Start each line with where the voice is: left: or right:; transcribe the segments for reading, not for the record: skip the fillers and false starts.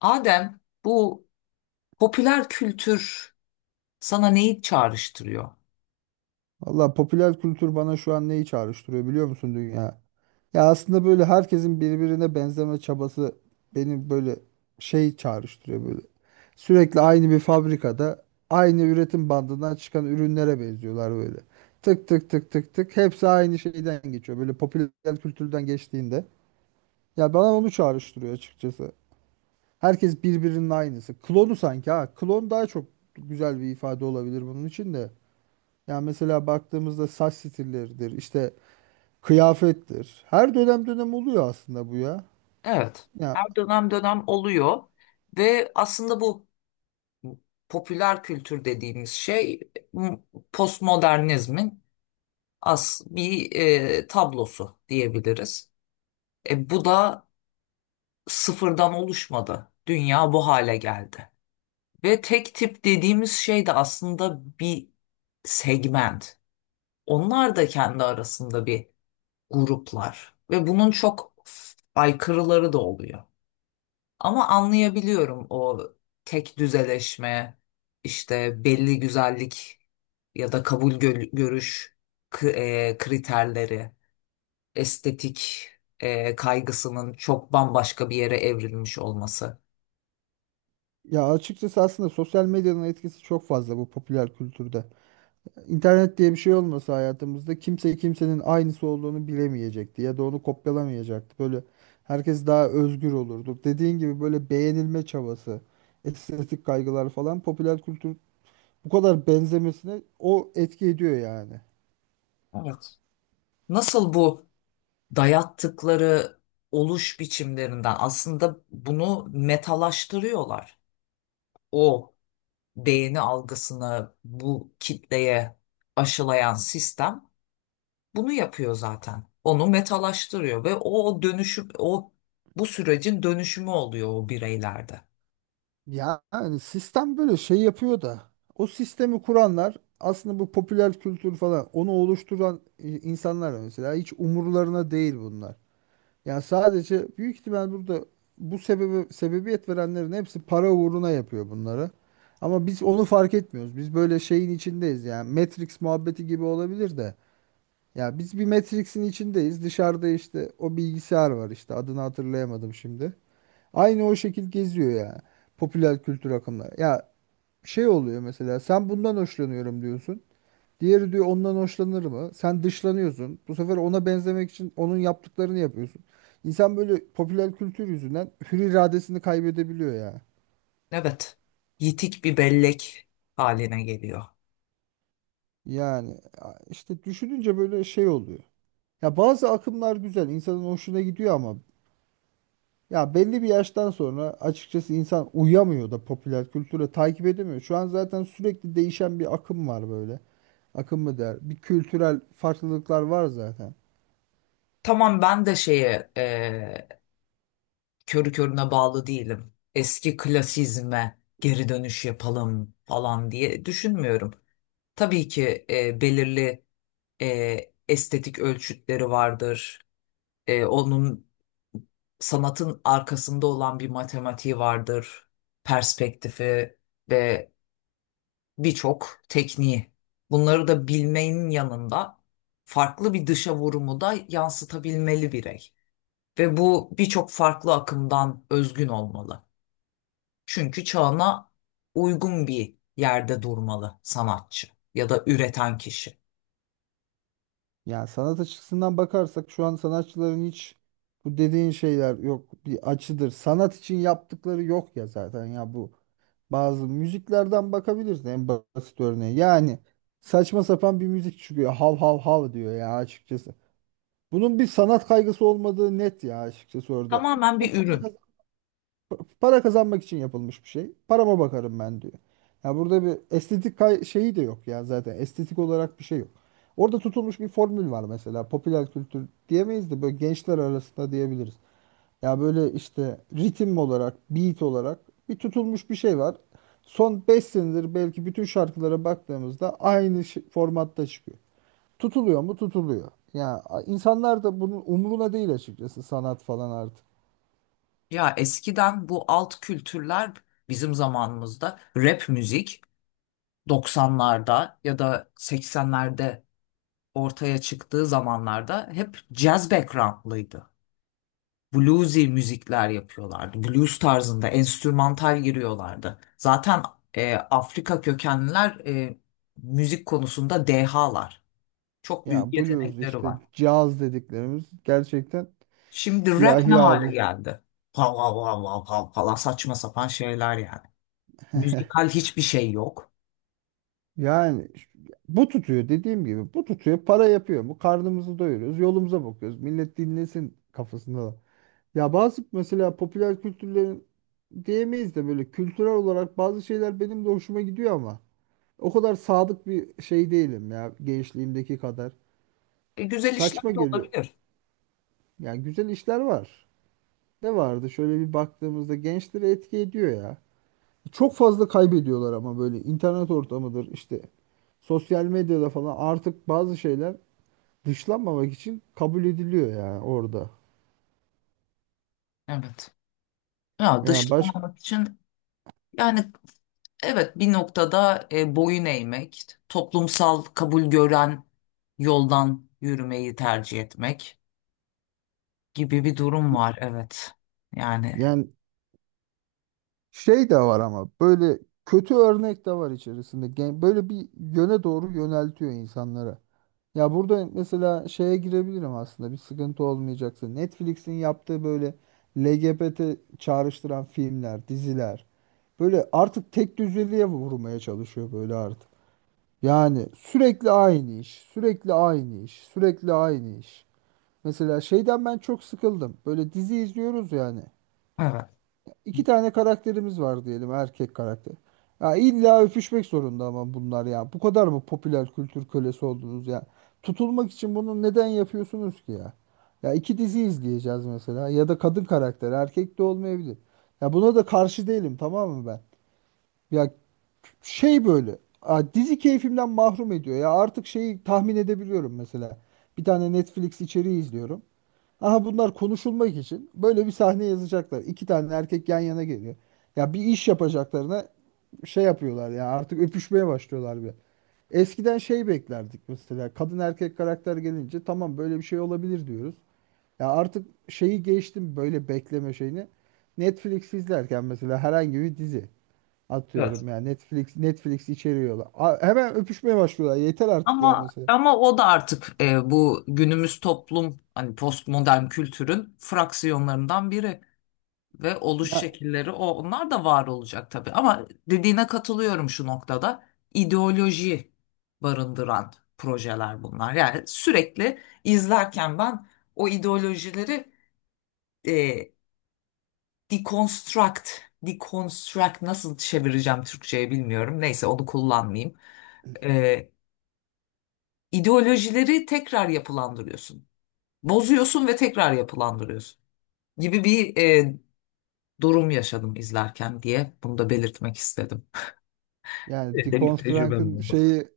left: Adem, bu popüler kültür sana neyi çağrıştırıyor?
right: Valla popüler kültür bana şu an neyi çağrıştırıyor biliyor musun dünya? Ya aslında böyle herkesin birbirine benzeme çabası beni böyle şey çağrıştırıyor böyle. Sürekli aynı bir fabrikada aynı üretim bandından çıkan ürünlere benziyorlar böyle. Tık tık tık tık tık hepsi aynı şeyden geçiyor böyle popüler kültürden geçtiğinde. Ya bana onu çağrıştırıyor açıkçası. Herkes birbirinin aynısı. Klonu sanki ha. Klon daha çok güzel bir ifade olabilir bunun için de. Yani mesela baktığımızda saç stilleridir, işte kıyafettir. Her dönem dönem oluyor aslında bu ya.
left: Evet,
right: Ya
left: her dönem dönem oluyor ve aslında bu popüler kültür dediğimiz şey m- postmodernizmin as bir tablosu diyebiliriz. Bu da sıfırdan oluşmadı. Dünya bu hale geldi. Ve tek tip dediğimiz şey de aslında bir segment. Onlar da kendi arasında bir gruplar ve bunun çok aykırıları da oluyor. Ama anlayabiliyorum o tek düzeleşme, işte belli güzellik ya da kabul görüş kriterleri, estetik kaygısının çok bambaşka bir yere evrilmiş olması.
right: ya açıkçası aslında sosyal medyanın etkisi çok fazla bu popüler kültürde. İnternet diye bir şey olmasa hayatımızda kimse kimsenin aynısı olduğunu bilemeyecekti ya da onu kopyalamayacaktı. Böyle herkes daha özgür olurdu. Dediğin gibi böyle beğenilme çabası, estetik kaygılar falan popüler kültür bu kadar benzemesine o etki ediyor yani.
left: Evet. Nasıl bu dayattıkları oluş biçimlerinden aslında bunu metalaştırıyorlar. O beğeni algısını bu kitleye aşılayan sistem bunu yapıyor zaten. Onu metalaştırıyor ve o dönüşüm, o bu sürecin dönüşümü oluyor o bireylerde.
right: Ya yani sistem böyle şey yapıyor da o sistemi kuranlar aslında bu popüler kültür falan onu oluşturan insanlar mesela hiç umurlarına değil bunlar. Yani sadece büyük ihtimal burada bu sebebe sebebiyet verenlerin hepsi para uğruna yapıyor bunları. Ama biz onu fark etmiyoruz. Biz böyle şeyin içindeyiz yani Matrix muhabbeti gibi olabilir de. Ya biz bir Matrix'in içindeyiz. Dışarıda işte o bilgisayar var, işte adını hatırlayamadım şimdi. Aynı o şekil geziyor ya. Popüler kültür akımları. Ya şey oluyor, mesela sen bundan hoşlanıyorum diyorsun. Diğeri diyor ondan hoşlanır mı? Sen dışlanıyorsun. Bu sefer ona benzemek için onun yaptıklarını yapıyorsun. İnsan böyle popüler kültür yüzünden hür iradesini kaybedebiliyor ya.
left: Evet, yitik bir bellek haline geliyor.
right: Yani işte düşününce böyle şey oluyor. Ya bazı akımlar güzel, insanın hoşuna gidiyor ama ya belli bir yaştan sonra açıkçası insan uyamıyor da popüler kültüre takip edemiyor. Şu an zaten sürekli değişen bir akım var böyle. Akım mı der? Bir kültürel farklılıklar var zaten.
left: Tamam, ben de şeye körü körüne bağlı değilim. Eski klasizme geri dönüş yapalım falan diye düşünmüyorum. Tabii ki belirli estetik ölçütleri vardır. Onun sanatın arkasında olan bir matematiği vardır, perspektifi ve birçok tekniği. Bunları da bilmenin yanında farklı bir dışa vurumu da yansıtabilmeli birey. Ve bu birçok farklı akımdan özgün olmalı. Çünkü çağına uygun bir yerde durmalı sanatçı ya da üreten kişi.
right: Yani sanat açısından bakarsak şu an sanatçıların hiç bu dediğin şeyler yok. Bir açıdır. Sanat için yaptıkları yok ya zaten ya, bu bazı müziklerden bakabilirsin en basit örneği. Yani saçma sapan bir müzik çıkıyor. Hav hav hav diyor ya açıkçası. Bunun bir sanat kaygısı olmadığı net ya açıkçası orada.
left: Tamamen
right: Bu
left: bir
right: para
left: ürün.
right: Para kazanmak için yapılmış bir şey. Parama bakarım ben diyor. Ya burada bir estetik şeyi de yok ya zaten. Estetik olarak bir şey yok. Orada tutulmuş bir formül var mesela. Popüler kültür diyemeyiz de böyle gençler arasında diyebiliriz. Ya böyle işte ritim olarak, beat olarak bir tutulmuş bir şey var. Son 5 senedir belki bütün şarkılara baktığımızda aynı formatta çıkıyor. Tutuluyor mu? Tutuluyor. Ya insanlar da bunun umuruna değil açıkçası sanat falan artık.
left: Ya eskiden bu alt kültürler, bizim zamanımızda rap müzik 90'larda ya da 80'lerde ortaya çıktığı zamanlarda hep jazz backgroundlıydı. Bluesy müzikler yapıyorlardı. Blues tarzında enstrümantal giriyorlardı. Zaten Afrika kökenliler müzik konusunda dehalar. Çok büyük
right: Ya blues
left: yetenekleri
right: işte
left: var.
right: caz dediklerimiz gerçekten
left: Şimdi rap ne
right: siyahi
left: hale
right: abi.
left: geldi? Vav vav vav vav vav falan, saçma sapan şeyler yani. Müzikal hiçbir şey yok.
right: Yani bu tutuyor, dediğim gibi bu tutuyor, para yapıyor mu, karnımızı doyuruyoruz, yolumuza bakıyoruz, millet dinlesin kafasında da. Ya bazı mesela popüler kültürlerin diyemeyiz de böyle kültürel olarak bazı şeyler benim de hoşuma gidiyor ama o kadar sadık bir şey değilim ya gençliğimdeki kadar.
left: Güzel işler
right: Saçma
left: de
right: geliyor.
left: olabilir.
right: Yani güzel işler var. Ne vardı şöyle bir baktığımızda, gençleri etki ediyor ya. Çok fazla kaybediyorlar ama böyle internet ortamıdır işte, sosyal medyada falan artık bazı şeyler dışlanmamak için kabul ediliyor yani orada.
left: Evet. Ya
right: Yani baş,
left: dışlanmamak için, yani evet, bir noktada boyun eğmek, toplumsal kabul gören yoldan yürümeyi tercih etmek gibi bir durum var. Evet. Yani
right: yani şey de var ama böyle kötü örnek de var içerisinde. Böyle bir yöne doğru yöneltiyor insanlara. Ya burada mesela şeye girebilirim aslında, bir sıkıntı olmayacaksa. Netflix'in yaptığı böyle LGBT çağrıştıran filmler, diziler. Böyle artık tek düzeliğe vurmaya çalışıyor böyle artık. Yani sürekli aynı iş, sürekli aynı iş, sürekli aynı iş. Mesela şeyden ben çok sıkıldım. Böyle dizi izliyoruz yani.
left: evet.
right: İki tane karakterimiz var diyelim, erkek karakter. Ya illa öpüşmek zorunda ama bunlar ya. Bu kadar mı popüler kültür kölesi oldunuz ya? Tutulmak için bunu neden yapıyorsunuz ki ya? Ya iki dizi izleyeceğiz mesela, ya da kadın karakter, erkek de olmayabilir. Ya buna da karşı değilim, tamam mı ben? Ya şey böyle dizi keyfimden mahrum ediyor ya artık, şeyi tahmin edebiliyorum mesela, bir tane Netflix içeriği izliyorum, aha bunlar konuşulmak için böyle bir sahne yazacaklar. İki tane erkek yan yana geliyor, ya bir iş yapacaklarına şey yapıyorlar ya, artık öpüşmeye başlıyorlar. Bir eskiden şey beklerdik mesela, kadın erkek karakter gelince tamam böyle bir şey olabilir diyoruz ya artık, şeyi geçtim böyle bekleme şeyini, Netflix izlerken mesela herhangi bir dizi,
left: Evet.
right: atıyorum ya Netflix içeriyorlar. Hemen öpüşmeye başlıyorlar. Yeter artık ya
left: Ama
right: mesela.
left: ama o da artık bu günümüz toplum, hani postmodern kültürün fraksiyonlarından biri. Ve oluş
right: Ya
left: şekilleri, o onlar da var olacak tabii. Ama dediğine katılıyorum şu noktada. İdeoloji barındıran projeler bunlar. Yani sürekli izlerken ben o ideolojileri e, deconstruct, deconstruct nasıl çevireceğim Türkçe'ye bilmiyorum. Neyse, onu kullanmayayım. E, ideolojileri tekrar yapılandırıyorsun. Bozuyorsun ve tekrar yapılandırıyorsun gibi bir durum yaşadım izlerken, diye bunu da belirtmek istedim.
right: yani
left: Benim tecrübem
right: Deconstruct'ın
left: oldu.
right: şeyi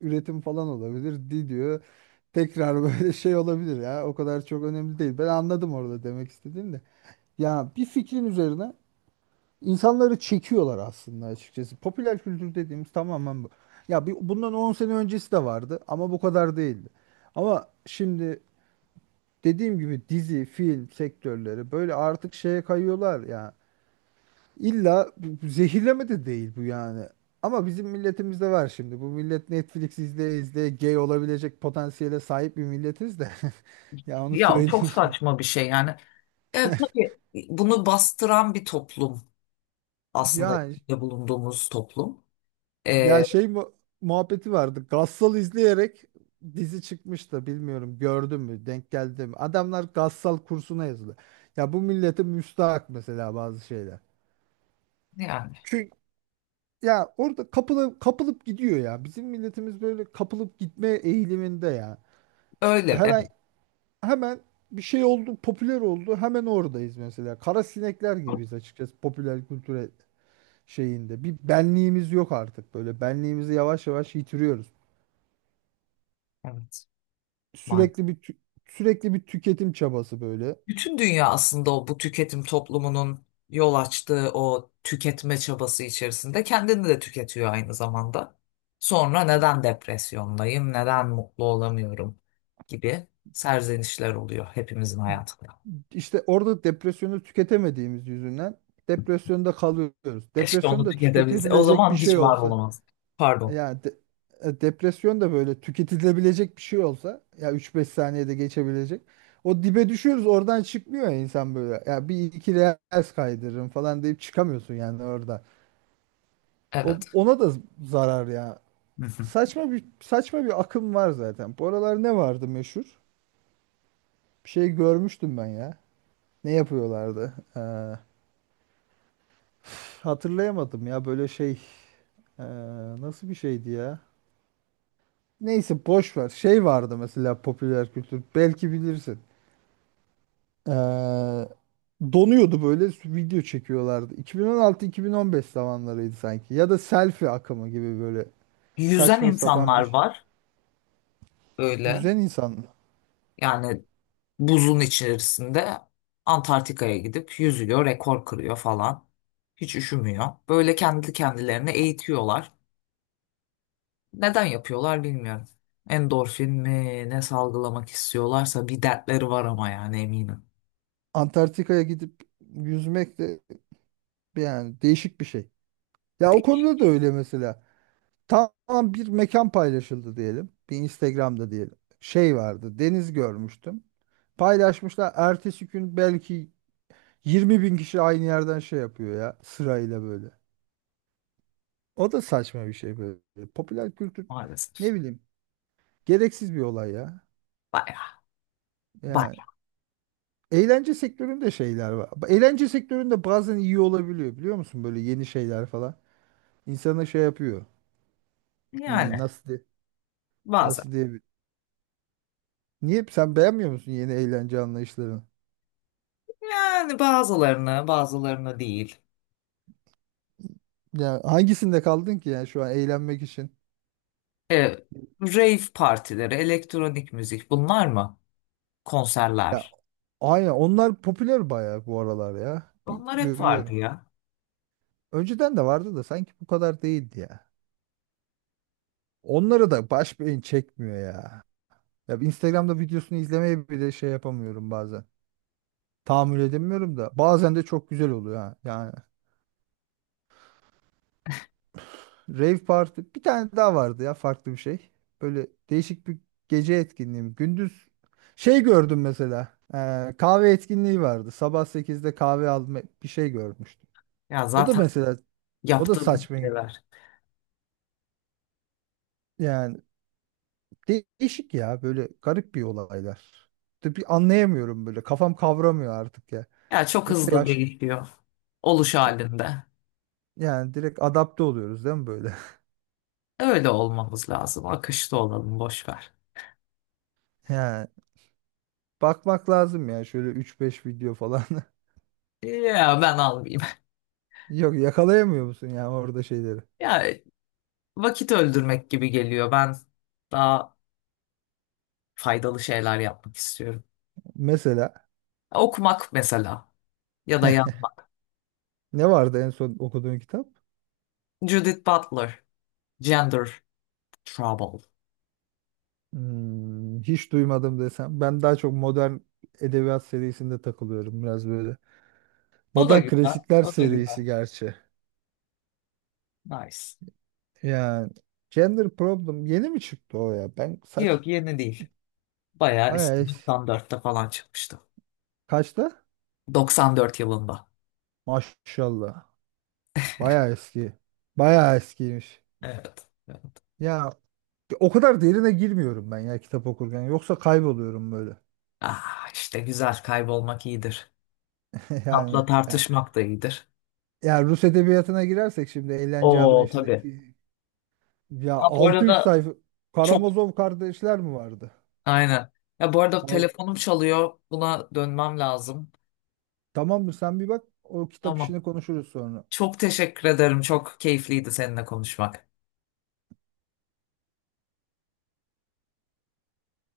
right: üretim falan olabilir. Diyor. Tekrar böyle şey olabilir ya. O kadar çok önemli değil. Ben anladım orada demek istediğim de. Ya bir fikrin üzerine insanları çekiyorlar aslında açıkçası. Popüler kültür dediğimiz tamamen bu. Ya bir, bundan 10 sene öncesi de vardı ama bu kadar değildi. Ama şimdi dediğim gibi dizi, film sektörleri böyle artık şeye kayıyorlar ya. İlla bu zehirleme de değil bu yani. Ama bizim milletimizde var şimdi. Bu millet Netflix izleye izleye gay olabilecek potansiyele sahip bir milletiz de. Ya onu
left: Ya
right: söyleyeyim.
left: çok saçma bir şey yani. Evet, tabii bunu bastıran bir toplum aslında
right: Yani
left: içinde bulunduğumuz toplum. Ee,
right: ya şey muhabbeti vardı. Gassal izleyerek dizi çıkmış da, bilmiyorum gördün mü, denk geldi mi? Adamlar Gassal kursuna yazıldı. Ya bu millete müstahak mesela bazı şeyler.
left: yani
right: Ya orada kapılıp kapılıp gidiyor ya. Bizim milletimiz böyle kapılıp gitme eğiliminde ya.
left: öyle
right: Her
left: evet,
right: ay hemen bir şey oldu, popüler oldu. Hemen oradayız mesela. Kara sinekler gibiyiz açıkçası popüler kültüre şeyinde. Bir benliğimiz yok artık böyle. Benliğimizi yavaş yavaş yitiriyoruz.
left: evet maalesef.
right: Sürekli bir tü- Sürekli bir tüketim çabası böyle.
left: Bütün dünya aslında o bu tüketim toplumunun yol açtığı o tüketme çabası içerisinde kendini de tüketiyor aynı zamanda. Sonra neden depresyondayım, neden mutlu olamıyorum gibi serzenişler oluyor hepimizin hayatında.
right: İşte orada depresyonu tüketemediğimiz yüzünden depresyonda kalıyoruz.
left: Keşke onu
right: Depresyonda
left: tüketebilse. O
right: tüketebilecek bir
left: zaman hiç
right: şey
left: var
right: olsa.
left: olamaz. Pardon.
right: Yani depresyon da böyle tüketilebilecek bir şey olsa ya, 3-5 saniyede geçebilecek. O dibe düşüyoruz, oradan çıkmıyor ya insan böyle. Ya bir iki reels kaydırırım falan deyip çıkamıyorsun yani orada. O,
left: Evet.
right: ona da zarar ya.
left: Hı hı.
right: Saçma bir akım var zaten. Bu aralar ne vardı meşhur? Bir şey görmüştüm ben ya. Ne yapıyorlardı? Hatırlayamadım ya böyle şey. Ee, nasıl bir şeydi ya? Neyse boş ver. Şey vardı mesela popüler kültür. Belki bilirsin. Ee, donuyordu böyle, video çekiyorlardı. 2016-2015 zamanlarıydı sanki. Ya da selfie akımı gibi böyle
left: Yüzen
right: saçma sapan
left: insanlar
right: bir
left: var böyle.
right: yüzen insan.
left: Yani buzun içerisinde Antarktika'ya gidip yüzüyor, rekor kırıyor falan. Hiç üşümüyor. Böyle kendi kendilerine eğitiyorlar. Neden yapıyorlar bilmiyorum. Endorfin mi ne salgılamak istiyorlarsa bir dertleri var ama yani, eminim.
right: Antarktika'ya gidip yüzmek de yani değişik bir şey. Ya o
left: Değil
right: konuda da öyle mesela. Tamam, bir mekan paylaşıldı diyelim. Bir Instagram'da diyelim. Şey vardı, deniz görmüştüm. Paylaşmışlar, ertesi gün belki 20 bin kişi aynı yerden şey yapıyor ya sırayla böyle. O da saçma bir şey böyle. Popüler kültür,
left: maalesef.
right: ne bileyim, gereksiz bir olay ya.
left: Bayağı.
right: Yani
left: Bayağı.
right: eğlence sektöründe şeyler var. Eğlence sektöründe bazen iyi olabiliyor biliyor musun? Böyle yeni şeyler falan. İnsana şey yapıyor. Hmm,
left: Yani
right: nasıl diye,
left: bazen.
right: nasıl diye. Niye sen beğenmiyor musun yeni eğlence anlayışlarını?
left: Yani bazılarını, bazılarını değil.
right: Ya hangisinde kaldın ki yani şu an eğlenmek için?
left: E, rave partileri, elektronik müzik bunlar mı?
right: Ya
left: Konserler.
right: aynen, onlar popüler bayağı bu aralar ya. Bir
left: Onlar hep vardı
right: görüyorum.
left: ya.
right: Önceden de vardı da sanki bu kadar değildi ya. Onları da baş beyin çekmiyor ya. Ya bir Instagram'da videosunu izlemeye bile şey yapamıyorum bazen. Tahammül edemiyorum da. Bazen de çok güzel oluyor ha. Yani rave party bir tane daha vardı ya, farklı bir şey. Böyle değişik bir gece etkinliği mi? Gündüz şey gördüm mesela. Kahve etkinliği vardı. Sabah 8'de kahve alma, bir şey görmüştüm.
left: Ya
right: O da
left: zaten
right: mesela, o da
left: yaptığım
right: saçma.
left: şeyler.
right: Yani değişik ya böyle, garip bir olaylar. De bir anlayamıyorum böyle. Kafam kavramıyor artık ya.
left: Ya çok
right: Yoksa
left: hızlı
right: yaş
left: değişiyor. Oluş halinde.
right: Yani direkt adapte oluyoruz değil mi böyle?
left: Öyle olmamız lazım. Akışta olalım, boş ver.
right: Yani bakmak lazım ya şöyle üç beş video falan.
left: Ya ben almayayım.
right: Yok, yakalayamıyor musun ya orada şeyleri?
left: Ya vakit öldürmek gibi geliyor. Ben daha faydalı şeyler yapmak istiyorum.
right: Mesela
left: Okumak mesela, ya da yazmak.
right: ne vardı en son okuduğun kitap?
left: Judith Butler, Gender Trouble.
right: Hmm, hiç duymadım desem. Ben daha çok modern edebiyat serisinde takılıyorum biraz böyle.
left: O da
right: Modern
left: güzel.
right: klasikler
left: O da güzel.
right: serisi gerçi.
left: Nice.
right: Yani Gender Problem yeni mi çıktı o ya? Ben saç
left: Yok, yeni değil. Bayağı
right: Bayağı
left: eski, 94'te falan çıkmıştı.
right: kaçta?
left: 94 yılında.
right: Maşallah. Bayağı eski. Bayağı eskiymiş.
left: Evet.
right: Ya o kadar derine girmiyorum ben ya kitap okurken. Yoksa kayboluyorum böyle.
left: Ah işte, güzel kaybolmak iyidir. Tatla
right: Yani ya,
left: tartışmak da iyidir.
right: ya Rus edebiyatına girersek şimdi eğlence
left: Oo tabii.
right: anlayışındaki, ya
left: Ha, bu
right: 600
left: arada
right: sayfa
left: çok
right: Karamazov Kardeşler mi vardı?
left: aynen. Ya bu arada
right: Al,
left: telefonum çalıyor. Buna dönmem lazım.
right: tamam mı, sen bir bak, o kitap
left: Tamam.
right: işini konuşuruz sonra.
left: Çok teşekkür ederim. Çok keyifliydi seninle konuşmak.